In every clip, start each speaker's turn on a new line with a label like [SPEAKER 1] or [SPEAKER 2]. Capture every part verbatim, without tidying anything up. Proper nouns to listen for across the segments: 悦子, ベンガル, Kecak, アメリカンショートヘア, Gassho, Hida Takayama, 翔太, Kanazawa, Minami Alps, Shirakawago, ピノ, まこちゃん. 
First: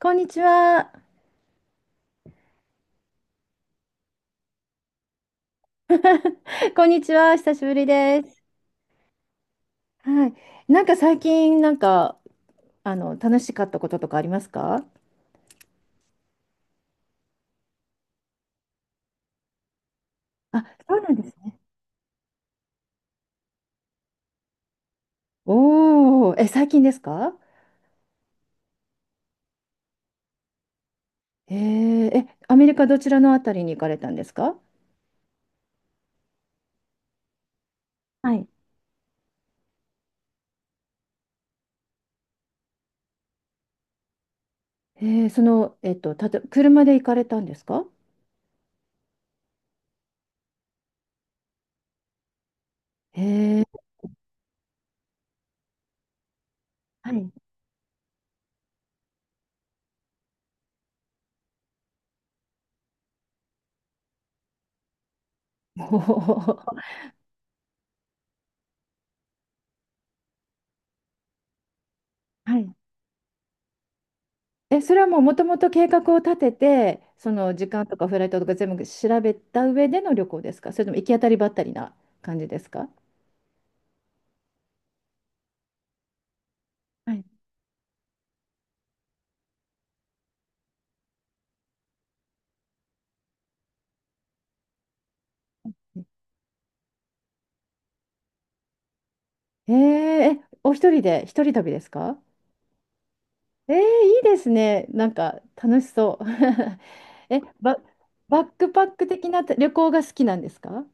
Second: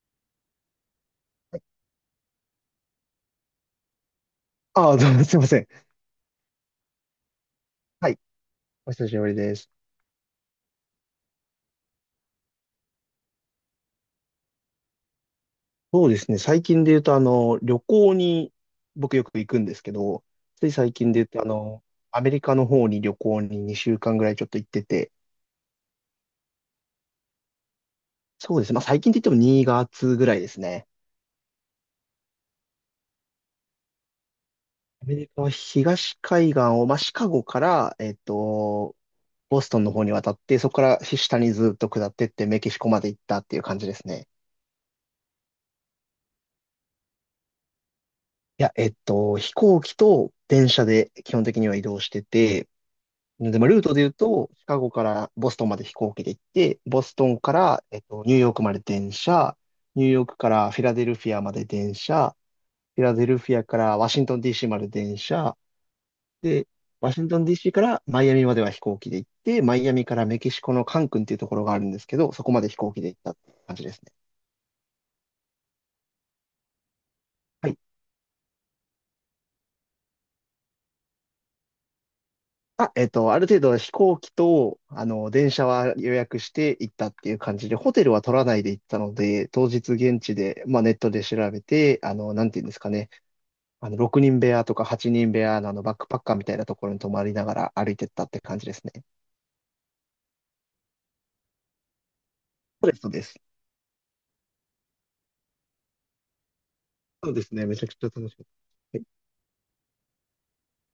[SPEAKER 1] こんにちは。
[SPEAKER 2] ああ、どうもすいません。
[SPEAKER 1] こんにちは。久しぶり
[SPEAKER 2] はい。
[SPEAKER 1] です。
[SPEAKER 2] お久しぶりです。
[SPEAKER 1] はい。なんか最近、なんか、あの、楽しかったこととかありますか？
[SPEAKER 2] そうですね。最近で言うと、あの、旅行に僕よく行くんですけど、
[SPEAKER 1] あ、
[SPEAKER 2] つい最
[SPEAKER 1] そうな
[SPEAKER 2] 近
[SPEAKER 1] ん
[SPEAKER 2] で
[SPEAKER 1] で
[SPEAKER 2] 言う
[SPEAKER 1] す
[SPEAKER 2] と、あ
[SPEAKER 1] ね。
[SPEAKER 2] の、アメリカの方に旅行ににしゅうかんぐらいちょっと行ってて、
[SPEAKER 1] おー、え、最近ですか？
[SPEAKER 2] そうですね。まあ最近で言ってもにがつぐらいですね。
[SPEAKER 1] えー、え、アメリカどちらのあたりに行かれたんですか？
[SPEAKER 2] アメリカは東海岸を、まあシカゴから、えっ
[SPEAKER 1] はい。
[SPEAKER 2] と、ボストンの方に渡って、そこから下にずっと下ってってメキシコまで行ったっていう感じですね。
[SPEAKER 1] えー、その、えっと、たと、車で行かれたんですか？
[SPEAKER 2] いや、えっと、飛行機と電車で基本的には移動してて、で
[SPEAKER 1] えー。
[SPEAKER 2] もルートで言うと、シカゴからボストンまで飛行機で行って、ボ
[SPEAKER 1] は
[SPEAKER 2] スト
[SPEAKER 1] い。
[SPEAKER 2] ンから、えっと、ニューヨークまで電車、ニューヨークからフィラデルフィアまで電車、フィラデルフィアからワシントン ディーシー まで電車、
[SPEAKER 1] お
[SPEAKER 2] で、
[SPEAKER 1] ー。
[SPEAKER 2] ワシントン ディーシー からマイアミまでは飛行機で行って、マイアミからメキシコのカンクンっていうところがあるんですけど、そこ
[SPEAKER 1] は
[SPEAKER 2] まで
[SPEAKER 1] い。
[SPEAKER 2] 飛行機で行ったって感じですね。
[SPEAKER 1] え、それはもうもともと計画を立てて、その時
[SPEAKER 2] はい。
[SPEAKER 1] 間とかフライトとか全部調べた上での旅行ですか？それとも行き当たりばったりな感じですか？
[SPEAKER 2] あ、えっと、ある程度飛行機と、あの、電車は予約して行った
[SPEAKER 1] は
[SPEAKER 2] っ
[SPEAKER 1] い。
[SPEAKER 2] ていう感じで、ホテルは取らないで行ったので、当日現地で、まあ、ネットで調べて、あの、なんていうんですかね、あの、ろくにん部屋とかはちにん部屋のあの、バッ
[SPEAKER 1] え
[SPEAKER 2] クパッカーみたいなところに泊まりながら歩いてったって感じですね。
[SPEAKER 1] ー、え、お一人で、一人旅ですか？
[SPEAKER 2] そうです、そうです。
[SPEAKER 1] えー、いいですね。なんか楽しそう。
[SPEAKER 2] そう
[SPEAKER 1] え、
[SPEAKER 2] ですね、
[SPEAKER 1] バ、
[SPEAKER 2] めちゃくちゃ楽し
[SPEAKER 1] バ
[SPEAKER 2] か
[SPEAKER 1] ッ
[SPEAKER 2] っ
[SPEAKER 1] クパッ
[SPEAKER 2] た。
[SPEAKER 1] ク的な旅行が好きなんですか？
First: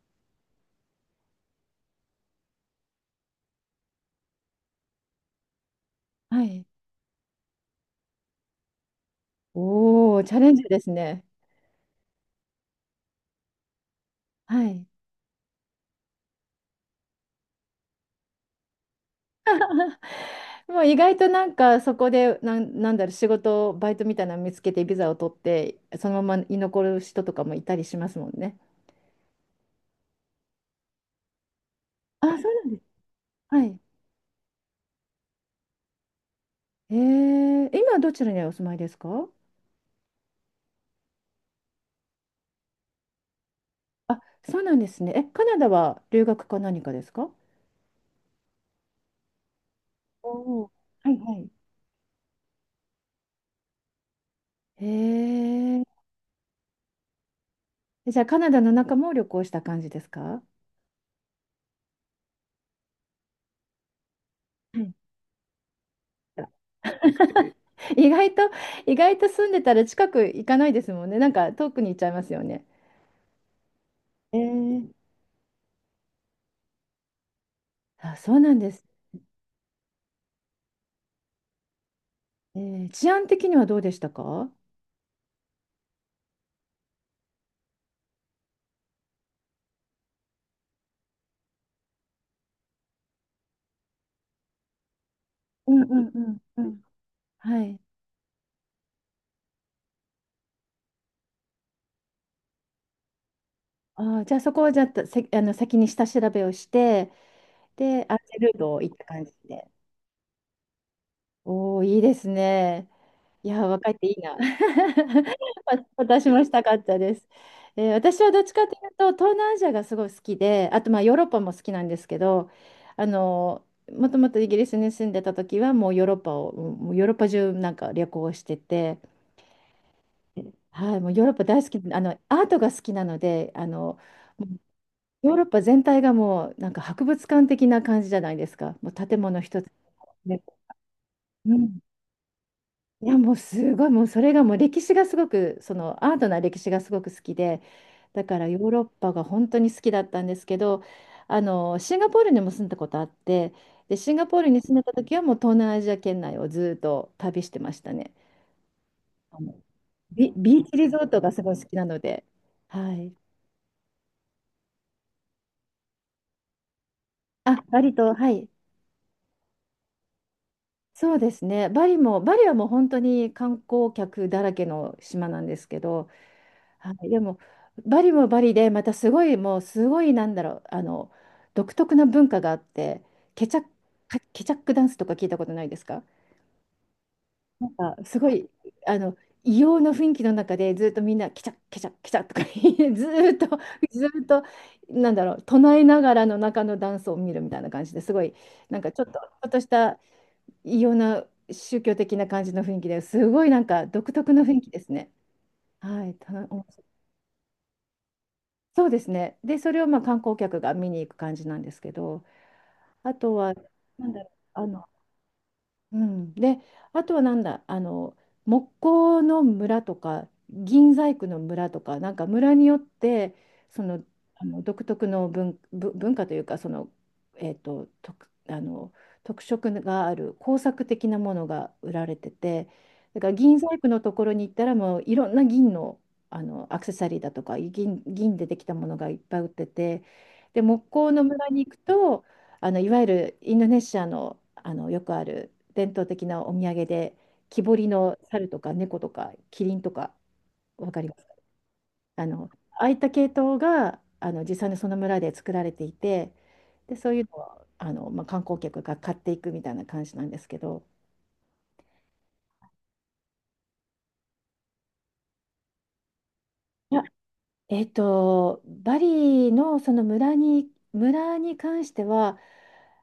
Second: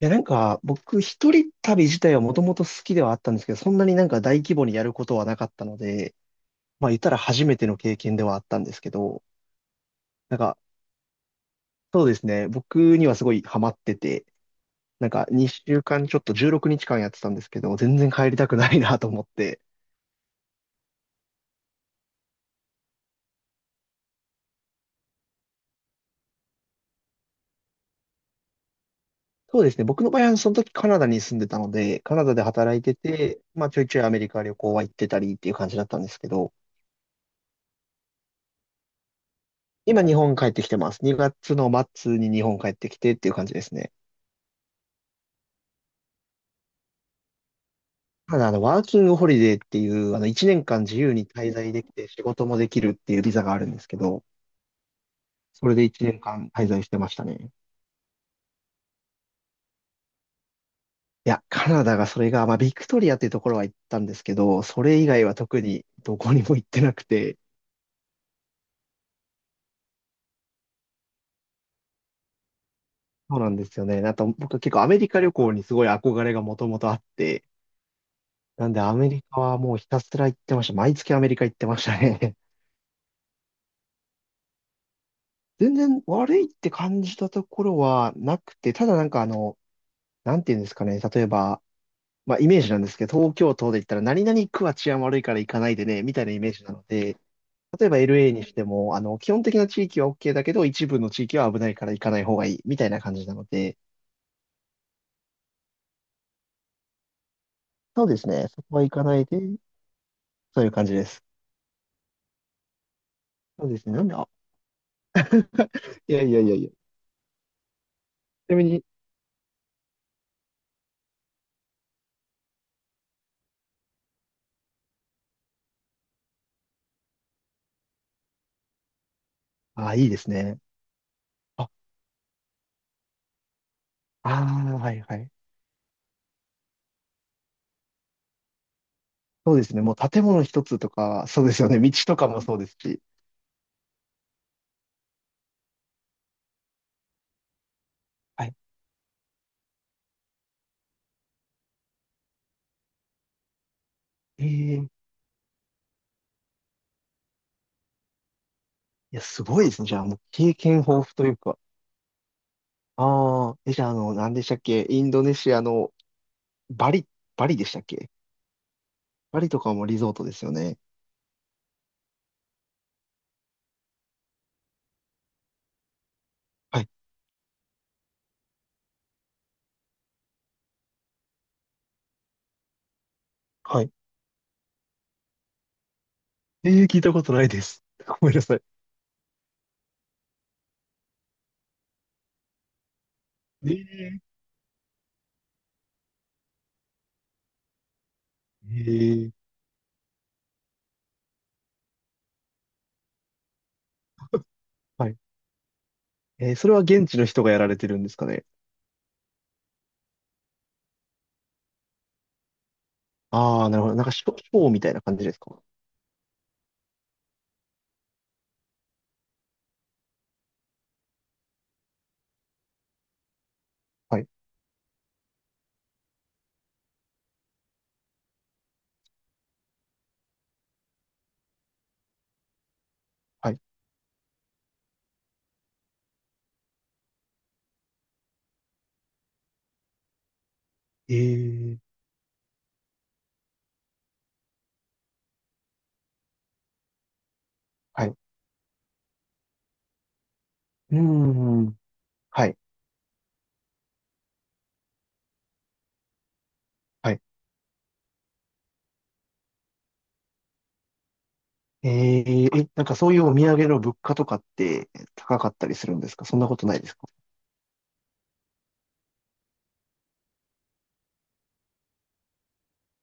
[SPEAKER 2] いや、なんか、僕、一人旅自体はもともと好きではあったんですけど、そんなになんか大規模にやることはなかったので、
[SPEAKER 1] はい。
[SPEAKER 2] まあ、言ったら初めての経験ではあったんですけど、
[SPEAKER 1] おー、チ
[SPEAKER 2] な
[SPEAKER 1] ャ
[SPEAKER 2] ん
[SPEAKER 1] レン
[SPEAKER 2] か、
[SPEAKER 1] ジですね。
[SPEAKER 2] そうですね。僕にはすごいハマってて、
[SPEAKER 1] はい。
[SPEAKER 2] なんかにしゅうかんちょっとじゅうろくにちかんやってたんですけど、全然帰りたくないなと思って。
[SPEAKER 1] もう意外となんかそこで、なん、なんだろう、仕事、バイトみたいなの見つけてビザを取って、そのまま居残る人とかもいたりしますもんね。
[SPEAKER 2] そうですね。僕の場合はその時カナダに住んでたので、カナ
[SPEAKER 1] あ、
[SPEAKER 2] ダで
[SPEAKER 1] そうなんで
[SPEAKER 2] 働
[SPEAKER 1] す。
[SPEAKER 2] いてて、
[SPEAKER 1] は
[SPEAKER 2] まあち
[SPEAKER 1] い。
[SPEAKER 2] ょいちょいアメリカ旅行は行ってたりっていう感じだったんですけど、
[SPEAKER 1] えー、今どちらにお住まいですか？
[SPEAKER 2] 今日本帰ってきてます。にがつの末に日本帰ってきてっていう感じですね。
[SPEAKER 1] あ、そうなんですね。え、カナダは留学か何かですか？
[SPEAKER 2] ただあの、ワーキングホリデーっていう、あの
[SPEAKER 1] お
[SPEAKER 2] 1年
[SPEAKER 1] お。
[SPEAKER 2] 間自
[SPEAKER 1] は
[SPEAKER 2] 由
[SPEAKER 1] い
[SPEAKER 2] に
[SPEAKER 1] はい。
[SPEAKER 2] 滞在できて仕事もできるっていうビザがあるんですけど、
[SPEAKER 1] へ
[SPEAKER 2] それ
[SPEAKER 1] え。
[SPEAKER 2] でいちねんかん滞在してましたね。
[SPEAKER 1] じゃあカナダの中も旅行した感じですか？
[SPEAKER 2] いや、カナダがそれが、まあ、ビクトリアっていうところは行ったんですけど、
[SPEAKER 1] は
[SPEAKER 2] そ
[SPEAKER 1] い。
[SPEAKER 2] れ以外は特にどこにも行ってなくて、
[SPEAKER 1] 意外と、意外と住んでたら近く行かないですもんね。なんか遠くに行っちゃいますよね。
[SPEAKER 2] そうなんですよね。あと、
[SPEAKER 1] え
[SPEAKER 2] 僕は結構ア
[SPEAKER 1] ー、
[SPEAKER 2] メリカ旅行にすごい憧れがもともとあって、
[SPEAKER 1] あ、そうなん
[SPEAKER 2] な
[SPEAKER 1] で
[SPEAKER 2] んで
[SPEAKER 1] す
[SPEAKER 2] アメリカはもうひたすら行ってました。毎月アメリカ行ってましたね。
[SPEAKER 1] ね。えー、治安的にはどうでしたか？
[SPEAKER 2] 全然悪いって感じたところはなくて、ただなんかあの、なんていうんですかね、例えば、まあイメージなんですけど、東京都で言ったら何々区は治安悪いから行かな
[SPEAKER 1] う
[SPEAKER 2] い
[SPEAKER 1] ん
[SPEAKER 2] で
[SPEAKER 1] う
[SPEAKER 2] ね、
[SPEAKER 1] ん
[SPEAKER 2] み
[SPEAKER 1] う
[SPEAKER 2] たいな
[SPEAKER 1] ん
[SPEAKER 2] イメー
[SPEAKER 1] う
[SPEAKER 2] ジな
[SPEAKER 1] ん。
[SPEAKER 2] ので、
[SPEAKER 1] はい。
[SPEAKER 2] 例えば エルエー にしても、あの、基本的な地域は オーケー だけど、一部の地域は危ないから行かない方がいい、みたいな感じなので、
[SPEAKER 1] あー、じゃあそこをじゃあ、せ、あの先に下調べをして、
[SPEAKER 2] そ
[SPEAKER 1] で、
[SPEAKER 2] う
[SPEAKER 1] ア
[SPEAKER 2] で
[SPEAKER 1] ン
[SPEAKER 2] す
[SPEAKER 1] ジェ
[SPEAKER 2] ね。
[SPEAKER 1] ルー
[SPEAKER 2] そ
[SPEAKER 1] ド
[SPEAKER 2] こ
[SPEAKER 1] を
[SPEAKER 2] は行
[SPEAKER 1] 行っ
[SPEAKER 2] か
[SPEAKER 1] た
[SPEAKER 2] な
[SPEAKER 1] 感
[SPEAKER 2] い
[SPEAKER 1] じ
[SPEAKER 2] で、
[SPEAKER 1] で。
[SPEAKER 2] そういう感じです。
[SPEAKER 1] おお、いいですね。いやー、
[SPEAKER 2] そうです
[SPEAKER 1] 若い
[SPEAKER 2] ね。
[SPEAKER 1] っ
[SPEAKER 2] な
[SPEAKER 1] て
[SPEAKER 2] ん
[SPEAKER 1] い
[SPEAKER 2] で、
[SPEAKER 1] い
[SPEAKER 2] あ、
[SPEAKER 1] な。わ
[SPEAKER 2] いや
[SPEAKER 1] 私
[SPEAKER 2] いや
[SPEAKER 1] も
[SPEAKER 2] い
[SPEAKER 1] し
[SPEAKER 2] や
[SPEAKER 1] た
[SPEAKER 2] いや。ち
[SPEAKER 1] かったです。えー私はどっち
[SPEAKER 2] なみ
[SPEAKER 1] かと
[SPEAKER 2] に、
[SPEAKER 1] いうと、東南アジアがすごい好きで、あとまあヨーロッパも好きなんですけど、あのもともとイギリスに住んでた時は、もうヨーロッパを、もうヨーロッパ中なんか旅行してて、
[SPEAKER 2] あ、いいですね。
[SPEAKER 1] はい、もうヨーロッパ大
[SPEAKER 2] あ、
[SPEAKER 1] 好き、あのアートが好きなので、あの
[SPEAKER 2] あ
[SPEAKER 1] もう
[SPEAKER 2] あ、はいはい。
[SPEAKER 1] ヨーロッパ全体がもうなんか博物館的な感じじゃないですか？もう建物
[SPEAKER 2] そう
[SPEAKER 1] 一
[SPEAKER 2] で
[SPEAKER 1] つ。
[SPEAKER 2] すね。もう建
[SPEAKER 1] ね。
[SPEAKER 2] 物一つとか、そうで
[SPEAKER 1] う
[SPEAKER 2] すよね。
[SPEAKER 1] ん。
[SPEAKER 2] 道とかもそうですし。
[SPEAKER 1] いや、もうすごい、もうそれがもう歴史がすごく、そのアートな歴史がすごく好きで、だか
[SPEAKER 2] は
[SPEAKER 1] ら
[SPEAKER 2] い。
[SPEAKER 1] ヨーロッパが本当に好きだったんですけど、あのシンガポールにも住んだことあって、でシンガポー
[SPEAKER 2] ええ、
[SPEAKER 1] ルに住んで
[SPEAKER 2] い
[SPEAKER 1] た時はもう東南アジア圏内をずっと旅してましたね。
[SPEAKER 2] や、
[SPEAKER 1] あ
[SPEAKER 2] す
[SPEAKER 1] の
[SPEAKER 2] ごいですね。じゃあ、もう
[SPEAKER 1] ビ、
[SPEAKER 2] 経
[SPEAKER 1] ビーチ
[SPEAKER 2] 験
[SPEAKER 1] リ
[SPEAKER 2] 豊
[SPEAKER 1] ゾ
[SPEAKER 2] 富
[SPEAKER 1] ート
[SPEAKER 2] とい
[SPEAKER 1] が
[SPEAKER 2] う
[SPEAKER 1] すごい
[SPEAKER 2] か。
[SPEAKER 1] 好きなので、はい、
[SPEAKER 2] ああ、え、じゃあ、あの、何でしたっけ、インドネシアのバリ、バリ
[SPEAKER 1] あ
[SPEAKER 2] でした
[SPEAKER 1] バ
[SPEAKER 2] っ
[SPEAKER 1] リ
[SPEAKER 2] け？
[SPEAKER 1] とはい、
[SPEAKER 2] バリとかもリゾートですよね。
[SPEAKER 1] そうですね。バリもバリはもう本当に観光客だらけの島なんですけど、
[SPEAKER 2] はい。
[SPEAKER 1] はい。でもバリもバリでまたすごい、もうすごい、なんだろう、あの独特な文化があって、ケチャック
[SPEAKER 2] はい。
[SPEAKER 1] ケチャックダンスとか聞いたことないですか？
[SPEAKER 2] ええ、聞いたことないで
[SPEAKER 1] なん
[SPEAKER 2] す。
[SPEAKER 1] かす
[SPEAKER 2] ご
[SPEAKER 1] ご
[SPEAKER 2] めんな
[SPEAKER 1] い、
[SPEAKER 2] さい。
[SPEAKER 1] あの異様な雰囲気の中でずっとみんなケチャッケチャッケチャッとか言い、 ずーっと
[SPEAKER 2] え
[SPEAKER 1] ず
[SPEAKER 2] え、
[SPEAKER 1] ーっと、なんだろう、唱えながらの中のダンスを見るみたいな感じですごい、なん
[SPEAKER 2] え
[SPEAKER 1] かちょっとち
[SPEAKER 2] え、
[SPEAKER 1] ょっとした異様な宗教的な感じの雰囲気ですごい、なんか独特の雰囲気です
[SPEAKER 2] は
[SPEAKER 1] ね。
[SPEAKER 2] い。
[SPEAKER 1] はい、たの
[SPEAKER 2] えー、
[SPEAKER 1] 面
[SPEAKER 2] それ
[SPEAKER 1] 白
[SPEAKER 2] は
[SPEAKER 1] い。
[SPEAKER 2] 現地の人がやられてるんですかね。
[SPEAKER 1] そうですね。で、それをまあ観光客が見に行く感じなんですけど、あとは、
[SPEAKER 2] ああ、なるほど。なん
[SPEAKER 1] な
[SPEAKER 2] か
[SPEAKER 1] んだ
[SPEAKER 2] シ
[SPEAKER 1] ろう、
[SPEAKER 2] ョ、ショ
[SPEAKER 1] あ
[SPEAKER 2] ーみ
[SPEAKER 1] の、
[SPEAKER 2] たいな感じですか。
[SPEAKER 1] うん、で、あとはなんだ、あの、木工の村とか、銀細工の村とか、なんか村によって、その、
[SPEAKER 2] はい、
[SPEAKER 1] あの独特の文、ぶ文化というか、その、えっと、特、あの、特色がある工作的なものが売られてて、だから
[SPEAKER 2] は
[SPEAKER 1] 銀
[SPEAKER 2] い。
[SPEAKER 1] 細工のところに行ったら、もういろんな銀の、あの、アクセサリーだとか、銀、銀でできたものがいっぱい売ってて、で、木工
[SPEAKER 2] え
[SPEAKER 1] の村に行く
[SPEAKER 2] え、
[SPEAKER 1] と、あのいわゆるインドネシアの、あのよくある伝統的なお土産で、木彫り
[SPEAKER 2] はい。う
[SPEAKER 1] の猿とか猫とかキリンとか、わ
[SPEAKER 2] ー
[SPEAKER 1] かります？
[SPEAKER 2] ん、
[SPEAKER 1] あ
[SPEAKER 2] は
[SPEAKER 1] の
[SPEAKER 2] い、
[SPEAKER 1] ああいった系統があの実際にその村で作られていて、でそ
[SPEAKER 2] は
[SPEAKER 1] う
[SPEAKER 2] い。
[SPEAKER 1] いうのをあの、まあ、観光客が買っていくみたいな感じなんですけど。
[SPEAKER 2] ええ、え、なんかそういうお土産の物価とかって高かったりするんですか？そんなことないで
[SPEAKER 1] い
[SPEAKER 2] す
[SPEAKER 1] や、
[SPEAKER 2] か？
[SPEAKER 1] えっとバリのその村に村に関しては、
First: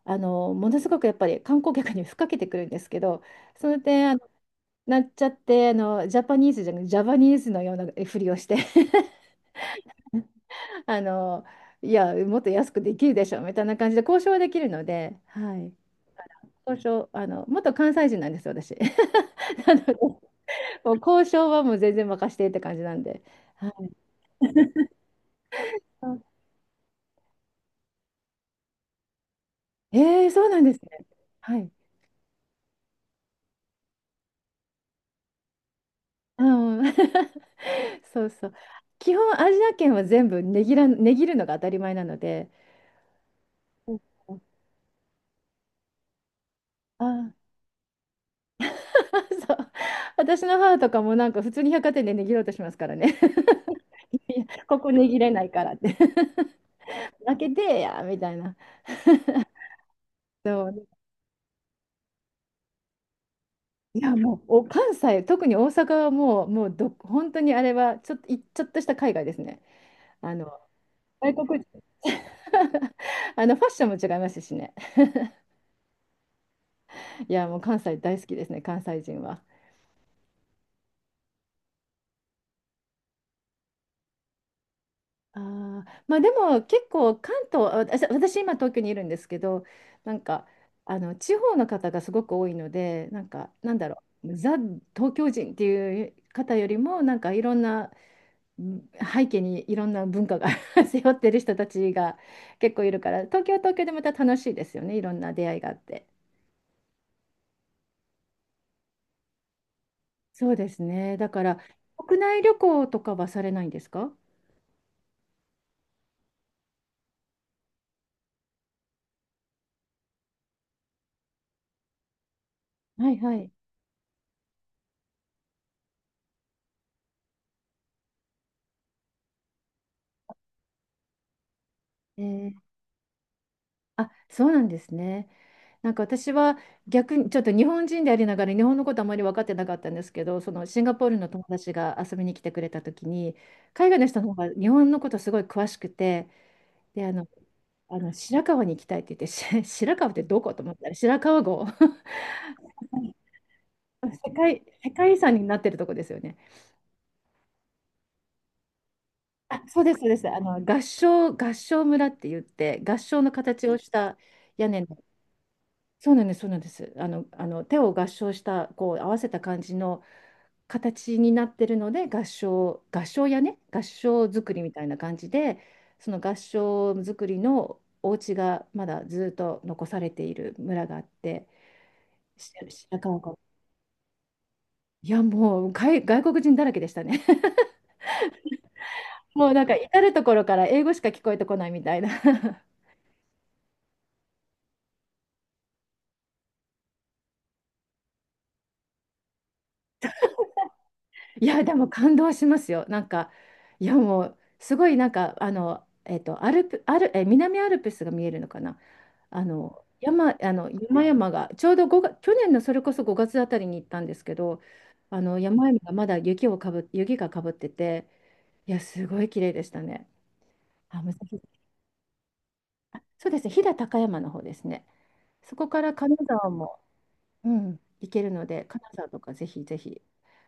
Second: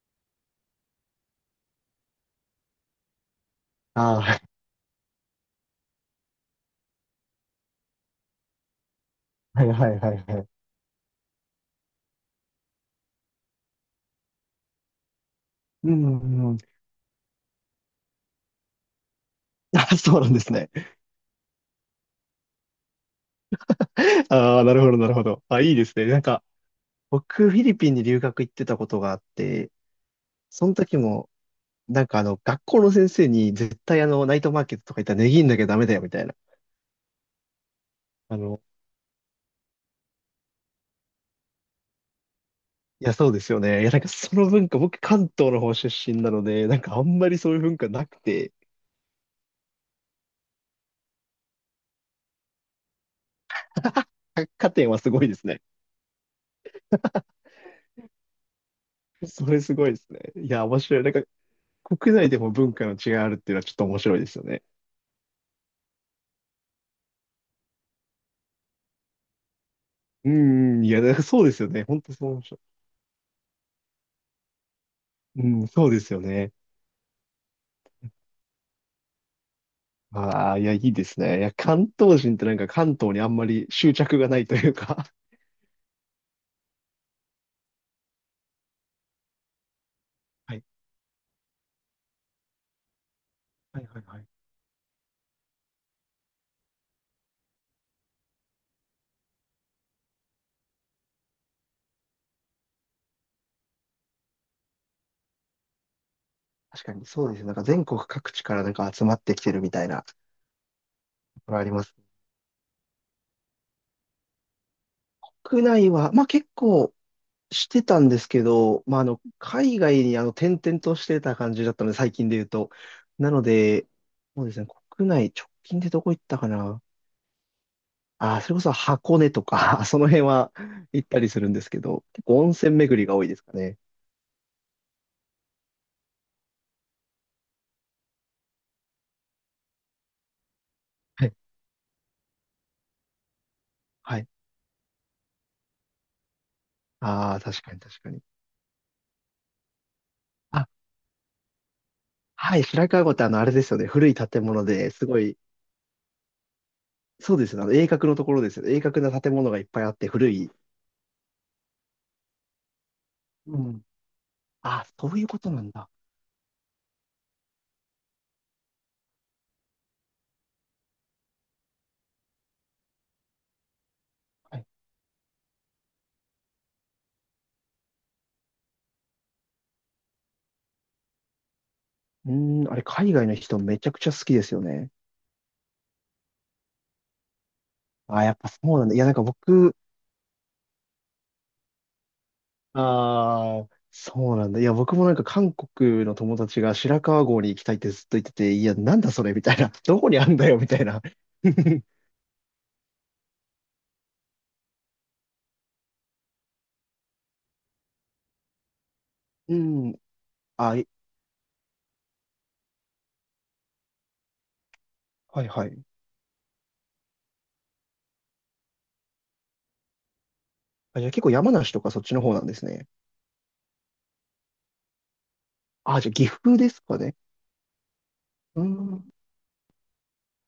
[SPEAKER 1] あのものすごくやっぱり観光客に吹っかけてくるんですけど、その点あ
[SPEAKER 2] あ
[SPEAKER 1] の
[SPEAKER 2] あー、
[SPEAKER 1] なっちゃって、あのジャパニーズじゃなくてジャパニーズのようなふりをして、
[SPEAKER 2] はい、はい、はい、はい。はい。
[SPEAKER 1] あの、いや、もっと安くできるでしょみたいな感じで交渉はできるので、はい。
[SPEAKER 2] うんうん。
[SPEAKER 1] 交渉、あの、元関西人なんですよ、私。なので、
[SPEAKER 2] あ、そうなんですね。
[SPEAKER 1] もう交渉はもう全然任せてって感じなんで。は
[SPEAKER 2] ああ、なるほど、なるほど。あ、いいですね。なんか、僕、フィリピンに留学行ってたことがあって、
[SPEAKER 1] い、えー、そうなん
[SPEAKER 2] そ
[SPEAKER 1] で
[SPEAKER 2] の
[SPEAKER 1] す
[SPEAKER 2] 時
[SPEAKER 1] ね。
[SPEAKER 2] も、
[SPEAKER 1] はい。
[SPEAKER 2] なんかあの、学校の先生に絶対あの、ナイトマーケットとか行ったら値切んなきゃダメだよみたいな。
[SPEAKER 1] うん。そう
[SPEAKER 2] あ
[SPEAKER 1] そう。
[SPEAKER 2] の、
[SPEAKER 1] 基本、アジア圏は全部値切ら、値切るのが当たり前なので、
[SPEAKER 2] いや、そうですよね。いや、
[SPEAKER 1] う
[SPEAKER 2] な
[SPEAKER 1] ん。
[SPEAKER 2] んか その文化、僕関東の方出身なので、なんかあ
[SPEAKER 1] あ
[SPEAKER 2] んま
[SPEAKER 1] ー。
[SPEAKER 2] りそういう文化なくて、
[SPEAKER 1] そう。私の母とかもなんか普通に百貨店で値切ろうとしますからね。いや、
[SPEAKER 2] 百貨
[SPEAKER 1] こ
[SPEAKER 2] 店
[SPEAKER 1] こ
[SPEAKER 2] は
[SPEAKER 1] 値
[SPEAKER 2] す
[SPEAKER 1] 切
[SPEAKER 2] ごい
[SPEAKER 1] れ
[SPEAKER 2] で
[SPEAKER 1] な
[SPEAKER 2] す
[SPEAKER 1] い
[SPEAKER 2] ね。
[SPEAKER 1] からって。負けてえやみたいな。
[SPEAKER 2] それすごいですね。い
[SPEAKER 1] そ
[SPEAKER 2] や、面
[SPEAKER 1] う。
[SPEAKER 2] 白い。なんか国内でも文化の違いあるっていうのはちょっと面
[SPEAKER 1] いや、
[SPEAKER 2] 白いで
[SPEAKER 1] も
[SPEAKER 2] すよ
[SPEAKER 1] うお
[SPEAKER 2] ね。
[SPEAKER 1] 関西、特に大阪はもう、もうど本当にあれはちょっと、いちょっとした海外ですね。
[SPEAKER 2] う
[SPEAKER 1] あの
[SPEAKER 2] んうん、いや、なんか
[SPEAKER 1] 外
[SPEAKER 2] そうです
[SPEAKER 1] 国
[SPEAKER 2] よね。
[SPEAKER 1] 人。
[SPEAKER 2] 本当そう面白
[SPEAKER 1] あのファッションも違いますしね。
[SPEAKER 2] い。うん、そうですよね。
[SPEAKER 1] いや、もう関西大好きですね、関西人は。
[SPEAKER 2] ああ、いや、いいですね。いや、関東人ってなんか関東にあんまり執着がないというか。
[SPEAKER 1] あー、まあ、でも結構関東あ私私今東京にいるんですけど、なんか
[SPEAKER 2] はい
[SPEAKER 1] あの地方の方がすごく多いので、なんか、なん
[SPEAKER 2] はい
[SPEAKER 1] だろ
[SPEAKER 2] はいは
[SPEAKER 1] う、
[SPEAKER 2] い、
[SPEAKER 1] ザ・東京人っていう方よりも、なんか、いろんなん背景にいろんな文化が 背負ってる人たちが 結構いるから、東京は東京でまた楽しいですよね、いろんな出会いがあって。
[SPEAKER 2] 確かにそうですね。なんか全国各地からなんか集まってきてるみたいなと
[SPEAKER 1] そうですね、だか
[SPEAKER 2] こ
[SPEAKER 1] ら
[SPEAKER 2] ろあります。
[SPEAKER 1] 国内旅行とかはされないんですか？
[SPEAKER 2] 国内は、まあ結構してたんですけど、まああの、海外にあの転々としてた感じだったので、最近で言うと。
[SPEAKER 1] はい
[SPEAKER 2] な
[SPEAKER 1] は
[SPEAKER 2] の
[SPEAKER 1] い。
[SPEAKER 2] で、そうですね、国内直近でどこ行ったかな。ああ、それこそ箱根とか、その辺は行ったりするんですけど、
[SPEAKER 1] え
[SPEAKER 2] 結構温
[SPEAKER 1] ー
[SPEAKER 2] 泉巡りが多いですかね。
[SPEAKER 1] あ、そうなんですね。なんか私は逆にちょっと日本人でありながら日本のことあまり分かってなかったんですけど、そのシンガポール
[SPEAKER 2] は
[SPEAKER 1] の
[SPEAKER 2] い。
[SPEAKER 1] 友達が遊びに来てくれた時に、海外の
[SPEAKER 2] は
[SPEAKER 1] 人
[SPEAKER 2] い。
[SPEAKER 1] の方が日本のことすごい詳しくて、で、あの、
[SPEAKER 2] ああ、確かに
[SPEAKER 1] あ
[SPEAKER 2] 確か
[SPEAKER 1] の
[SPEAKER 2] に。
[SPEAKER 1] 白川に行きたいって言って、し白川ってどこと
[SPEAKER 2] あ、
[SPEAKER 1] 思ったら、白川郷。
[SPEAKER 2] はい、白川郷ってあの、あれですよね。古い
[SPEAKER 1] 世
[SPEAKER 2] 建
[SPEAKER 1] 界、
[SPEAKER 2] 物で
[SPEAKER 1] 世
[SPEAKER 2] す
[SPEAKER 1] 界遺
[SPEAKER 2] ご
[SPEAKER 1] 産
[SPEAKER 2] い、
[SPEAKER 1] になってるとこですよね。
[SPEAKER 2] そうですね。あの、鋭角のところですよ。鋭角な建物がい
[SPEAKER 1] あ、
[SPEAKER 2] っ
[SPEAKER 1] そ
[SPEAKER 2] ぱ
[SPEAKER 1] う
[SPEAKER 2] いあ
[SPEAKER 1] で
[SPEAKER 2] っ
[SPEAKER 1] す、そ
[SPEAKER 2] て
[SPEAKER 1] うです。
[SPEAKER 2] 古
[SPEAKER 1] あ
[SPEAKER 2] い。
[SPEAKER 1] の、合掌、合掌村って言って、合掌の
[SPEAKER 2] う
[SPEAKER 1] 形を
[SPEAKER 2] ん。
[SPEAKER 1] した屋根
[SPEAKER 2] あ、
[SPEAKER 1] の。
[SPEAKER 2] そういうことなんだ。
[SPEAKER 1] そうなんです、そうなんです。あの、あの手を合掌した、こう合わせた感じの形になってるので、合掌、合掌屋根、合掌造
[SPEAKER 2] は
[SPEAKER 1] り
[SPEAKER 2] い。
[SPEAKER 1] みたいな感じで、その合掌造りのお家がまだずっと残されている村があって、
[SPEAKER 2] う
[SPEAKER 1] し
[SPEAKER 2] ーん、あれ、
[SPEAKER 1] しなか
[SPEAKER 2] 海
[SPEAKER 1] な
[SPEAKER 2] 外の
[SPEAKER 1] か。
[SPEAKER 2] 人めちゃくちゃ好きですよね。
[SPEAKER 1] いや、もう外、外国人だらけでしたね。
[SPEAKER 2] あ、やっぱそうなんだ。いや、なんか
[SPEAKER 1] もうなんか
[SPEAKER 2] 僕、
[SPEAKER 1] 至る所から英語しか聞こえてこないみたいな。
[SPEAKER 2] ああ、そうなんだ。いや、僕もなんか韓国の友達が白川郷に行きたいってずっと言ってて、いや、なんだそれみたいな。どこにあんだよみたいな。
[SPEAKER 1] いや、で も感動しますよ。なんか、いや、もうすごいなんか、あの、えっと、アルプ、アル、え、南アルプスが見えるのかな。あ
[SPEAKER 2] う
[SPEAKER 1] の、
[SPEAKER 2] ん。
[SPEAKER 1] 山、あの、
[SPEAKER 2] あ、い
[SPEAKER 1] 山々が、ちょうどごが去年のそれこそごがつあたりに行ったんですけど、あの、
[SPEAKER 2] はいは
[SPEAKER 1] 山々
[SPEAKER 2] い。
[SPEAKER 1] がまだ雪をかぶ、雪がかぶってて、いや、すごい綺麗でしたね。
[SPEAKER 2] あ、
[SPEAKER 1] あ、
[SPEAKER 2] じゃあ
[SPEAKER 1] 武
[SPEAKER 2] 結構
[SPEAKER 1] 蔵
[SPEAKER 2] 山梨とかそっちの方なんですね。
[SPEAKER 1] そうですね、飛騨高山の方ですね。そこから
[SPEAKER 2] あ、じゃあ
[SPEAKER 1] 金
[SPEAKER 2] 岐
[SPEAKER 1] 沢
[SPEAKER 2] 阜で
[SPEAKER 1] も、
[SPEAKER 2] すかね。
[SPEAKER 1] うん、行けるの
[SPEAKER 2] う
[SPEAKER 1] で、金沢
[SPEAKER 2] ん。
[SPEAKER 1] とかぜひぜひ、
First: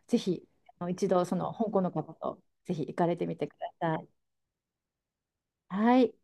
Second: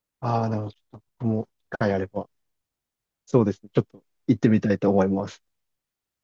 [SPEAKER 1] ぜ
[SPEAKER 2] あ
[SPEAKER 1] ひ、
[SPEAKER 2] あ、なるほど。ち
[SPEAKER 1] あの
[SPEAKER 2] ょっと
[SPEAKER 1] 一度、
[SPEAKER 2] 僕
[SPEAKER 1] そ
[SPEAKER 2] も、
[SPEAKER 1] の香
[SPEAKER 2] 機
[SPEAKER 1] 港の
[SPEAKER 2] 会あ
[SPEAKER 1] 方
[SPEAKER 2] れば。
[SPEAKER 1] とぜひ行かれてみ
[SPEAKER 2] そう
[SPEAKER 1] て
[SPEAKER 2] で
[SPEAKER 1] く
[SPEAKER 2] すね。
[SPEAKER 1] だ
[SPEAKER 2] ちょっ
[SPEAKER 1] さ
[SPEAKER 2] と
[SPEAKER 1] い。
[SPEAKER 2] 行ってみたいと思います。
[SPEAKER 1] はい。